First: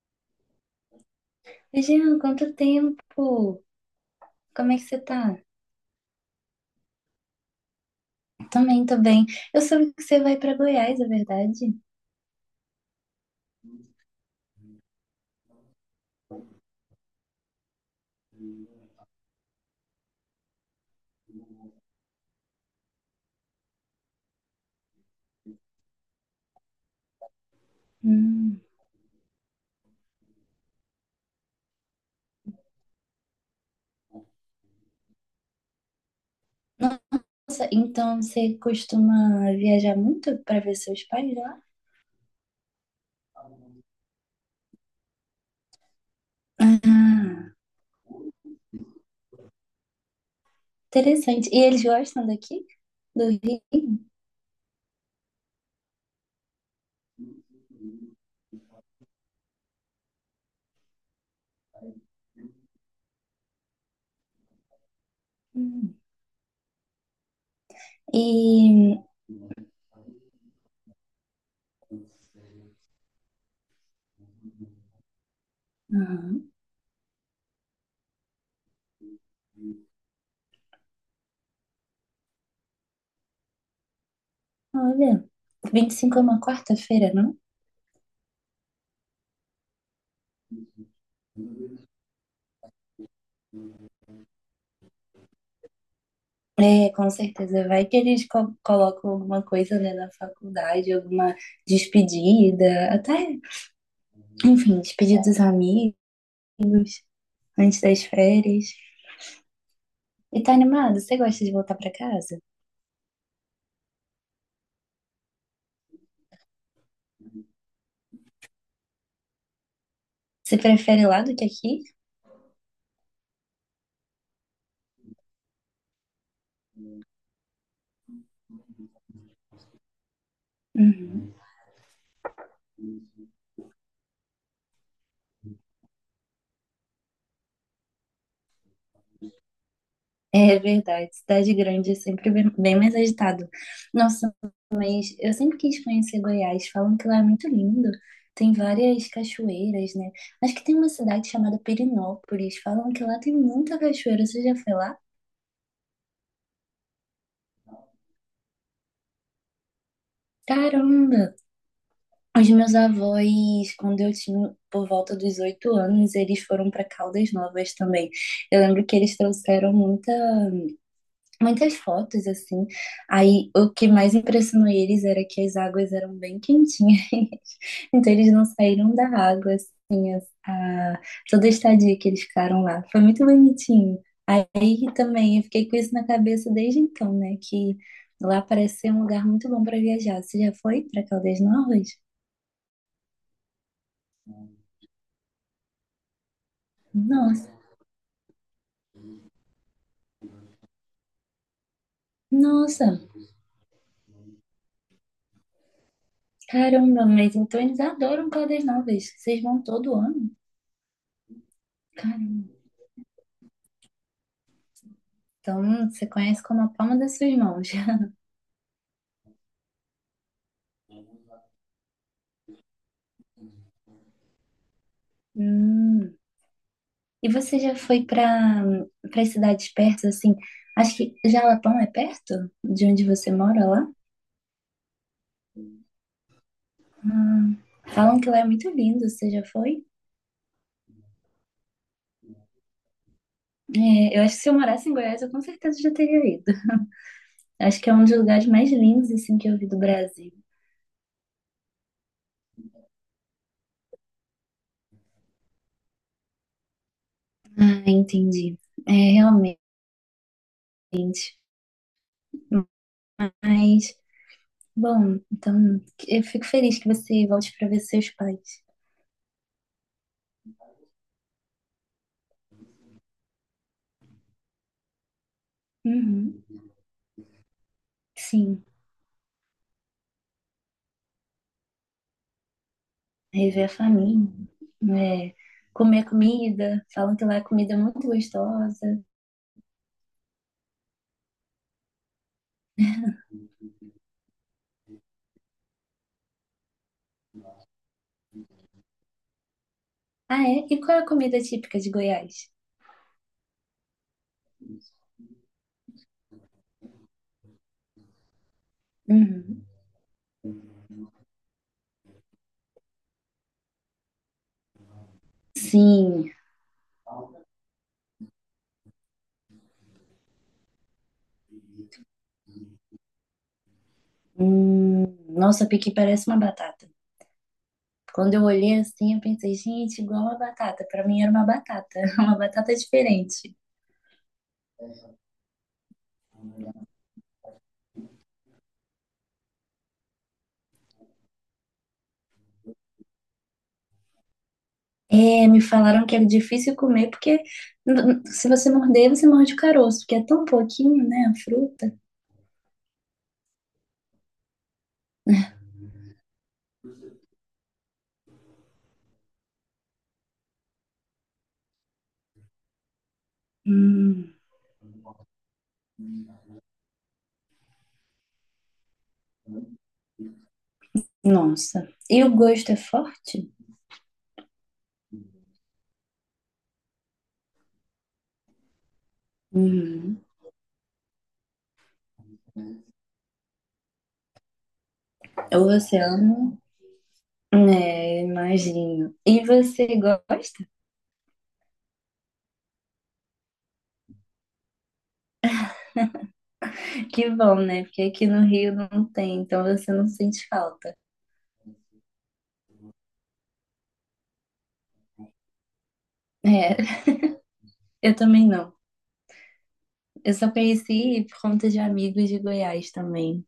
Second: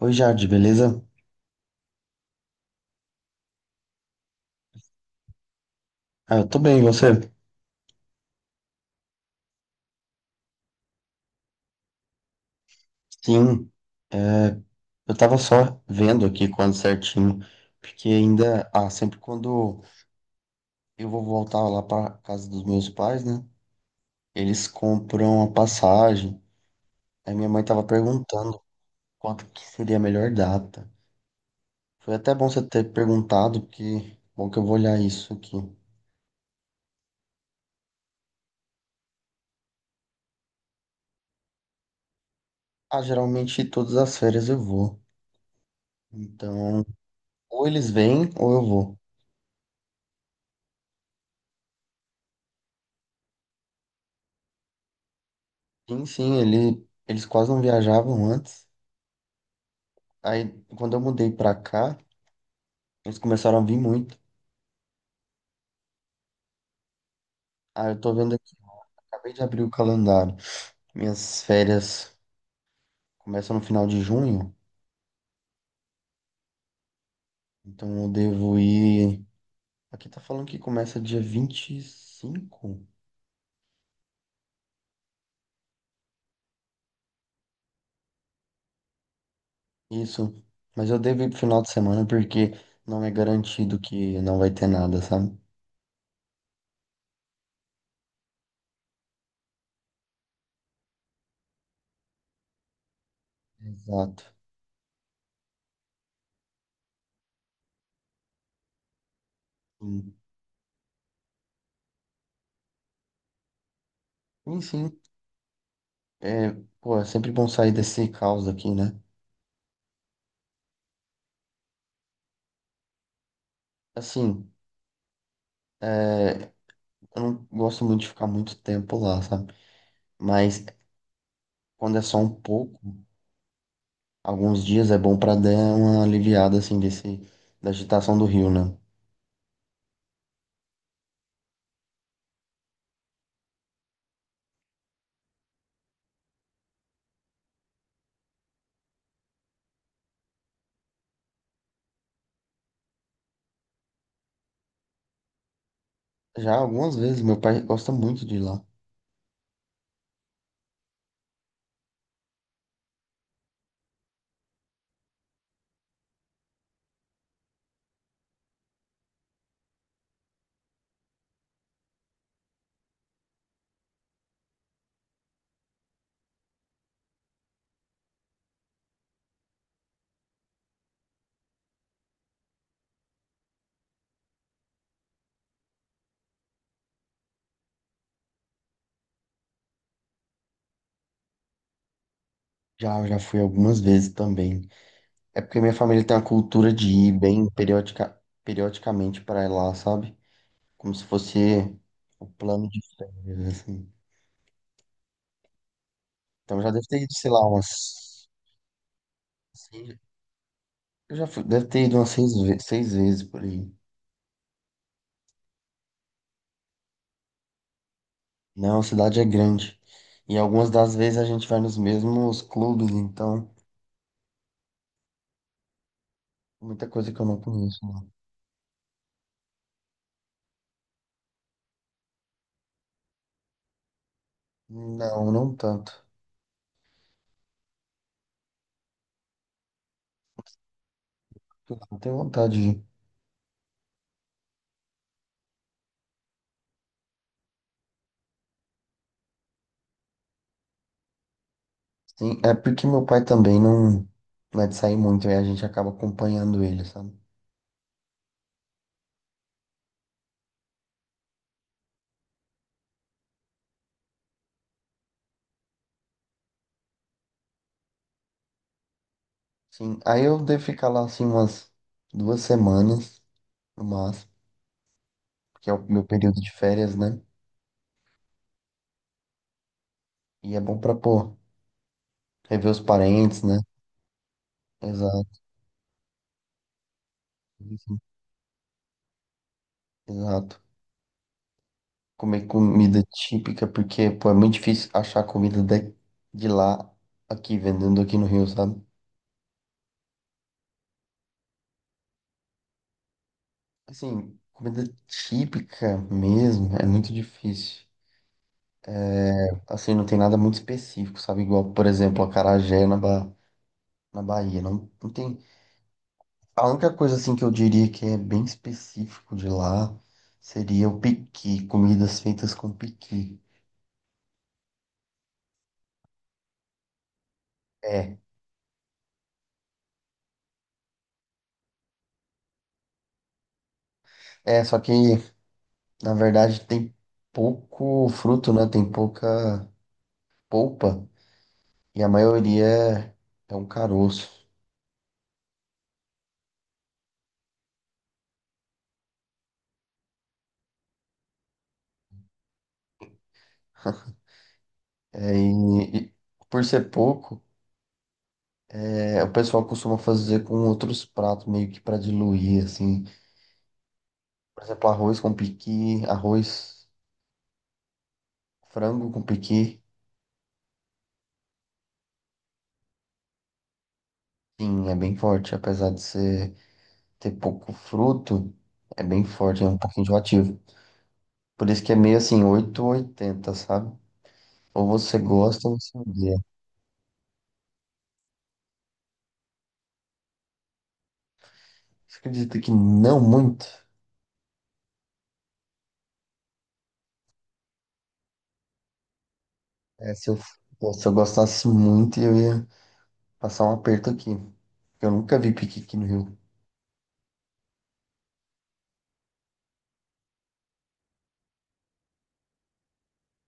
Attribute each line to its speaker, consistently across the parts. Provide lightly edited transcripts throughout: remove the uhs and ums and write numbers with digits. Speaker 1: Oi, Jade, beleza?
Speaker 2: Jean, quanto tempo? Como é que você tá?
Speaker 1: Ah, eu tô bem, e você?
Speaker 2: Também, tô bem. Eu soube que você vai pra Goiás, é verdade?
Speaker 1: Sim, é, eu tava só vendo aqui quando certinho, porque ainda, sempre quando eu vou voltar lá pra casa dos meus pais, né? Eles compram a passagem. Aí minha mãe tava perguntando
Speaker 2: Hum.
Speaker 1: quanto que seria a melhor data. Foi até bom você ter perguntado, porque bom que eu vou olhar isso aqui.
Speaker 2: Nossa, então você costuma viajar muito pra ver seus pais lá?
Speaker 1: Ah, geralmente todas as férias eu vou. Então,
Speaker 2: Ah,
Speaker 1: ou eles vêm ou eu vou.
Speaker 2: interessante. E eles gostam daqui? Do Rio?
Speaker 1: Sim, sim, eles quase não viajavam antes. Aí, quando eu mudei pra cá, eles começaram a vir muito.
Speaker 2: Hum.
Speaker 1: Aí eu tô vendo aqui,
Speaker 2: E,
Speaker 1: acabei de abrir o calendário. Minhas férias começam no final de junho,
Speaker 2: ah,
Speaker 1: então eu devo ir. Aqui tá falando que começa dia 25.
Speaker 2: olha, 25 é uma quarta-feira, não?
Speaker 1: Isso. Mas eu devo ir pro final de semana porque não é garantido que não vai ter nada, sabe?
Speaker 2: É, com certeza. Vai que eles colocam alguma coisa, né, na faculdade, alguma despedida. Até
Speaker 1: Exato.
Speaker 2: enfim, despedir dos amigos, antes das férias.
Speaker 1: Sim,
Speaker 2: E tá animado? Você gosta de voltar pra casa?
Speaker 1: sim, sim. É, pô, é sempre bom sair desse caos aqui, né?
Speaker 2: Você prefere lá do que aqui?
Speaker 1: Assim, é, eu não gosto muito de ficar muito tempo lá, sabe? Mas
Speaker 2: Uhum.
Speaker 1: quando é só um pouco, alguns dias é bom pra dar uma aliviada assim desse da agitação do Rio, né?
Speaker 2: É verdade, cidade grande é sempre bem bem mais agitado. Nossa, mas eu sempre quis conhecer Goiás. Falam que lá é muito lindo. Tem várias cachoeiras, né? Acho que tem uma cidade chamada Perinópolis. Falam que lá tem muita cachoeira. Você já foi lá?
Speaker 1: Já algumas vezes, meu pai gosta muito de ir lá.
Speaker 2: Caramba! Os meus avós, quando eu tinha por volta dos 8 anos, eles foram para Caldas Novas também. Eu lembro que eles trouxeram muitas fotos assim. Aí o que mais impressionou eles era que as águas eram bem quentinhas, então eles não saíram da água assim, toda a estadia que eles ficaram lá. Foi muito bonitinho. Aí também eu fiquei com isso na cabeça desde então, né? Que lá parece ser um lugar muito bom para viajar. Você já foi para Caldas Novas?
Speaker 1: Já, já fui algumas vezes também. É porque minha família tem a cultura de ir bem
Speaker 2: Nossa.
Speaker 1: periodicamente pra lá, sabe? Como se fosse o plano de
Speaker 2: Nossa,
Speaker 1: férias, assim. Então já deve ter
Speaker 2: caramba,
Speaker 1: ido, sei
Speaker 2: mas
Speaker 1: lá,
Speaker 2: então eles
Speaker 1: umas.
Speaker 2: adoram Caldas Novas. Vocês vão todo
Speaker 1: Assim,
Speaker 2: ano?
Speaker 1: eu já fui, deve ter ido umas seis,
Speaker 2: Caramba.
Speaker 1: 6 vezes por aí.
Speaker 2: Então você conhece como a palma das suas mãos.
Speaker 1: Não, a cidade é grande. E algumas das vezes a gente vai nos mesmos clubes, então.
Speaker 2: Hum.
Speaker 1: Muita coisa que eu
Speaker 2: E
Speaker 1: não
Speaker 2: você já
Speaker 1: conheço,
Speaker 2: foi
Speaker 1: não.
Speaker 2: para cidades perto, assim? Acho que Jalapão é perto de onde você mora lá?
Speaker 1: Não, não tanto.
Speaker 2: Hum. Falam que lá é muito lindo. Você já foi?
Speaker 1: Eu não tenho vontade de ir.
Speaker 2: É, eu acho que se eu morasse em Goiás, eu com certeza já teria ido. Acho que é um dos lugares mais lindos, assim, que eu vi do Brasil.
Speaker 1: Sim, é porque meu pai também não é de sair muito, aí a gente acaba acompanhando ele, sabe?
Speaker 2: Ah, entendi. É, realmente. Mas, bom, então eu fico feliz que você volte para ver seus pais.
Speaker 1: Sim, aí eu devo ficar lá assim umas 2 semanas, no máximo, que é o meu período
Speaker 2: Uhum,
Speaker 1: de férias, né?
Speaker 2: sim,
Speaker 1: E é bom pra, pô, rever os parentes, né?
Speaker 2: rever a família, né?
Speaker 1: Exato,
Speaker 2: Comer comida, falam que lá a comida é
Speaker 1: isso,
Speaker 2: muito gostosa.
Speaker 1: exato. Comer comida típica, porque, pô, é muito difícil achar comida de lá, aqui, vendendo aqui no Rio, sabe?
Speaker 2: Ah, é? E qual é a comida típica de Goiás?
Speaker 1: Assim, comida típica mesmo é muito difícil.
Speaker 2: Uhum.
Speaker 1: Assim, não tem nada muito específico, sabe? Igual, por exemplo, acarajé na Bahia. Não, não tem.
Speaker 2: Sim,
Speaker 1: A única coisa, assim, que eu diria que é bem específico de lá seria o piqui, comidas feitas com piqui.
Speaker 2: hum, nossa, piqui parece uma batata.
Speaker 1: É,
Speaker 2: Quando eu olhei assim, eu pensei, gente, igual uma batata. Para mim era uma batata, uma batata diferente.
Speaker 1: é, só que, na verdade, tem pouco fruto, né? Tem pouca polpa e a maioria é um caroço.
Speaker 2: É, me falaram que era difícil comer, porque se você morder, você morde o caroço, porque é tão pouquinho, né, a fruta.
Speaker 1: É, e por ser pouco. É, o pessoal costuma fazer com outros pratos, meio que para diluir, assim.
Speaker 2: Hum,
Speaker 1: Por exemplo, arroz com piqui, arroz, frango com piqui.
Speaker 2: nossa. E o gosto é forte?
Speaker 1: Sim, é bem forte. Apesar de ter pouco fruto, é bem forte, é um pouquinho
Speaker 2: Uhum.
Speaker 1: enjoativo. Por isso que é meio assim, 8 ou 80, sabe? Ou você
Speaker 2: Ou
Speaker 1: gosta ou você
Speaker 2: você
Speaker 1: odeia.
Speaker 2: ama? É, imagino. E você gosta?
Speaker 1: Você acredita que não muito?
Speaker 2: Que bom, né? Porque aqui no Rio não tem, então você não
Speaker 1: É, se eu,
Speaker 2: sente
Speaker 1: pô,
Speaker 2: falta.
Speaker 1: se eu gostasse muito, eu ia passar um aperto aqui. Eu nunca vi piqui aqui no Rio. O
Speaker 2: É, eu também não. Eu só conheci por conta de amigos de Goiás também.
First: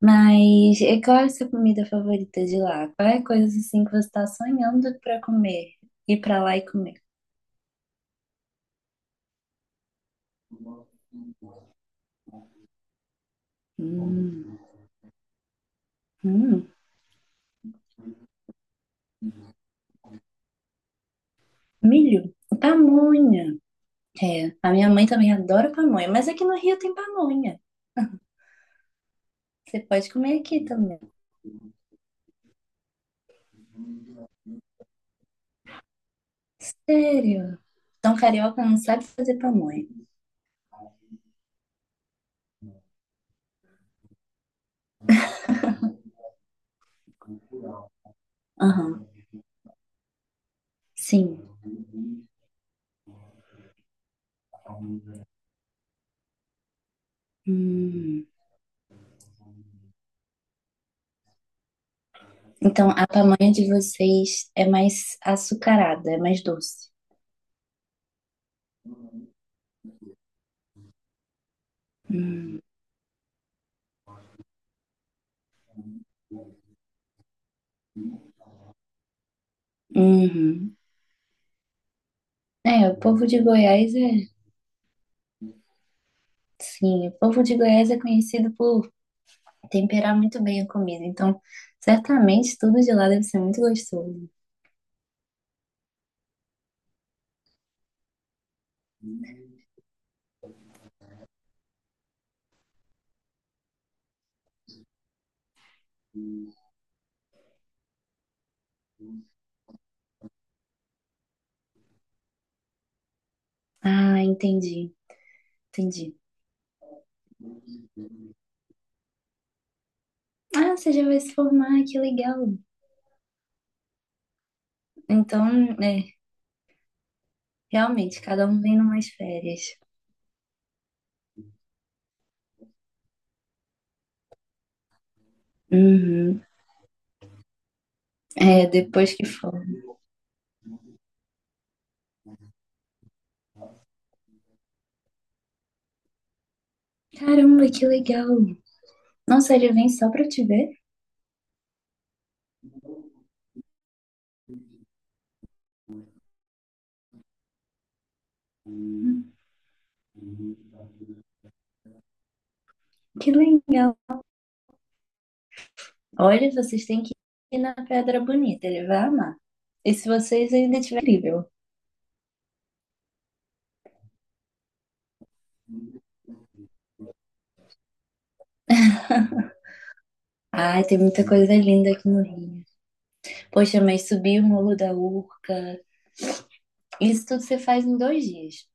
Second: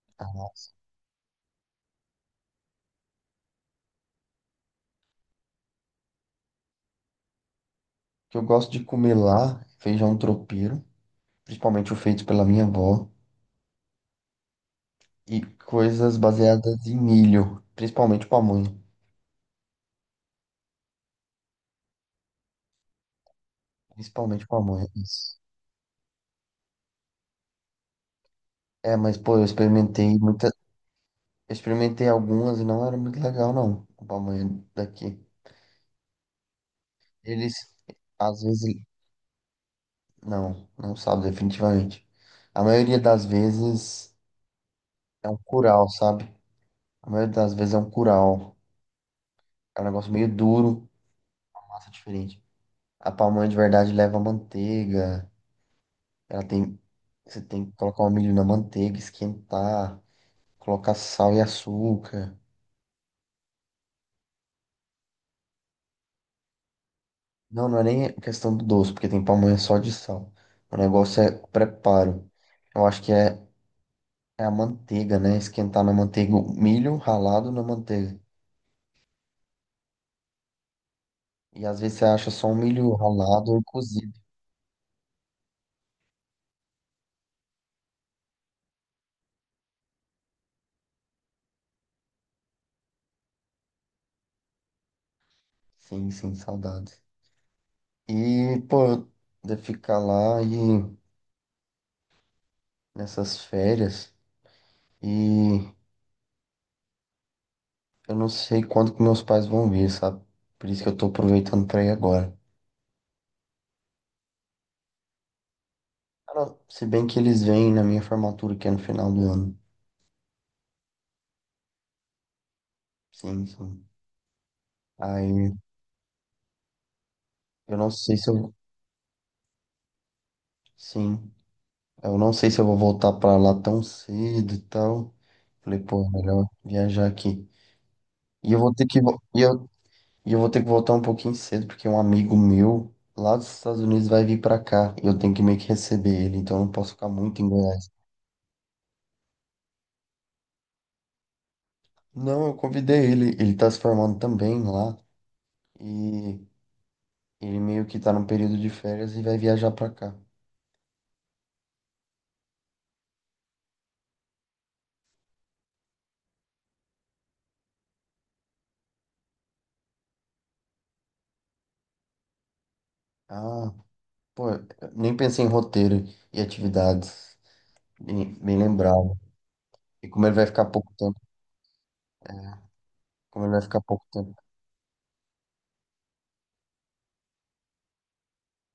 Speaker 2: Mas e qual é a sua comida favorita de lá? Qual é a coisa assim que você está sonhando para comer? Ir para lá e comer?
Speaker 1: que eu gosto de comer lá, é feijão tropeiro. Principalmente o feito pela minha avó,
Speaker 2: Hum,
Speaker 1: e coisas
Speaker 2: hum,
Speaker 1: baseadas em milho, principalmente pamonha.
Speaker 2: milho, pamonha.
Speaker 1: Principalmente
Speaker 2: É, a minha
Speaker 1: pamonha,
Speaker 2: mãe também
Speaker 1: isso.
Speaker 2: adora pamonha, mas aqui no Rio tem pamonha.
Speaker 1: É, mas pô,
Speaker 2: Você pode comer aqui também.
Speaker 1: eu experimentei algumas e não era muito legal, não, a pamonha daqui. Eles,
Speaker 2: Sério? Então
Speaker 1: às
Speaker 2: carioca
Speaker 1: vezes,
Speaker 2: não sabe fazer pamonha.
Speaker 1: não sabe definitivamente. A maioria das vezes é um curau, sabe? A maioria das vezes é um curau.
Speaker 2: Aham,
Speaker 1: É um negócio meio duro,
Speaker 2: sim.
Speaker 1: massa diferente. A pamonha de verdade leva manteiga, Ela tem, você tem que colocar o
Speaker 2: Hum.
Speaker 1: milho na manteiga, esquentar, colocar sal e açúcar.
Speaker 2: Então a pamonha de vocês é mais açucarada, é mais doce.
Speaker 1: Não, não é nem questão do doce, porque tem pamonha só de sal. O negócio é o preparo.
Speaker 2: Hum.
Speaker 1: Eu acho que é a manteiga, né? Esquentar na manteiga, o milho ralado na manteiga.
Speaker 2: Uhum.
Speaker 1: E às vezes você acha só um
Speaker 2: É,
Speaker 1: milho
Speaker 2: o povo de
Speaker 1: ralado ou
Speaker 2: Goiás
Speaker 1: cozido.
Speaker 2: é, sim, o povo de Goiás é conhecido por temperar muito bem a comida, então certamente tudo de lá deve ser muito gostoso.
Speaker 1: Sim, sim, saudade. E, pô, de ficar lá e nessas férias e eu não sei quando que meus pais vão vir, sabe? Por isso que eu tô aproveitando pra ir agora.
Speaker 2: Ah, entendi, entendi.
Speaker 1: Cara, se bem que eles vêm na minha formatura, que é no final do ano.
Speaker 2: Ah, você já vai se formar, que legal.
Speaker 1: Sim, sim.
Speaker 2: Então,
Speaker 1: Aí
Speaker 2: é,
Speaker 1: eu não sei
Speaker 2: realmente,
Speaker 1: se
Speaker 2: cada
Speaker 1: eu.
Speaker 2: um vem numas férias.
Speaker 1: Sim. Eu não sei se eu vou voltar pra lá tão cedo e tal. Falei, pô, é
Speaker 2: Uhum.
Speaker 1: melhor viajar aqui. E
Speaker 2: É,
Speaker 1: eu vou ter que.
Speaker 2: depois
Speaker 1: vo-
Speaker 2: que
Speaker 1: E
Speaker 2: for.
Speaker 1: eu, e eu vou ter que voltar um pouquinho cedo, porque um amigo meu lá dos Estados Unidos vai vir pra cá. E eu tenho que meio que receber ele, então eu não posso ficar muito em
Speaker 2: Caramba, que
Speaker 1: Goiás.
Speaker 2: legal. Nossa, ele vem só pra te ver?
Speaker 1: Não, eu convidei ele. Ele tá se formando também lá. E ele meio que tá num período de férias e
Speaker 2: Hum,
Speaker 1: vai viajar pra cá.
Speaker 2: Que legal. Olha, vocês têm que ir na Pedra Bonita, ele vai amar. E se vocês ainda tiverem livre,
Speaker 1: Ah, pô, eu nem pensei em roteiro e atividades. Bem, bem lembrado. E como ele vai ficar
Speaker 2: ai,
Speaker 1: pouco
Speaker 2: tem
Speaker 1: tempo.
Speaker 2: muita coisa linda aqui no Rio.
Speaker 1: Como ele vai
Speaker 2: Poxa,
Speaker 1: ficar pouco
Speaker 2: mas
Speaker 1: tempo.
Speaker 2: subir o Morro da Urca, isso tudo você faz em 2 dias.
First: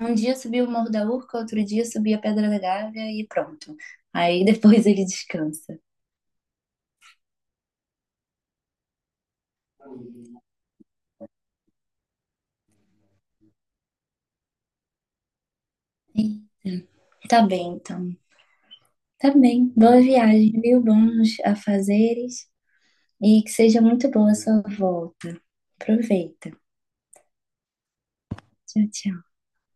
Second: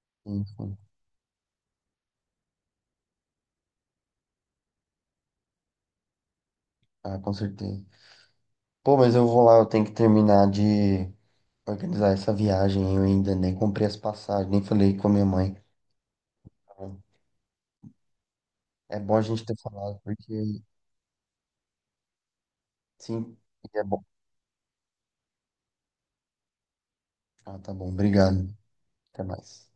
Speaker 2: Um dia subir o
Speaker 1: Enfim.
Speaker 2: Morro da Urca, outro dia subir a Pedra da Gávea e pronto. Aí depois ele descansa.
Speaker 1: Ah, com certeza. Pô, mas eu vou lá, eu tenho que terminar de organizar essa viagem. Eu ainda nem comprei as passagens, nem falei com a minha mãe.
Speaker 2: E tá bem, então.
Speaker 1: É bom a
Speaker 2: Tá
Speaker 1: gente ter
Speaker 2: bem.
Speaker 1: falado,
Speaker 2: Boa viagem,
Speaker 1: porque
Speaker 2: viu? Bons afazeres
Speaker 1: sim,
Speaker 2: e que seja
Speaker 1: é bom.
Speaker 2: muito boa a sua volta. Aproveita.
Speaker 1: Ah, tá bom. Obrigado.
Speaker 2: Tchau, tchau.
Speaker 1: Até mais.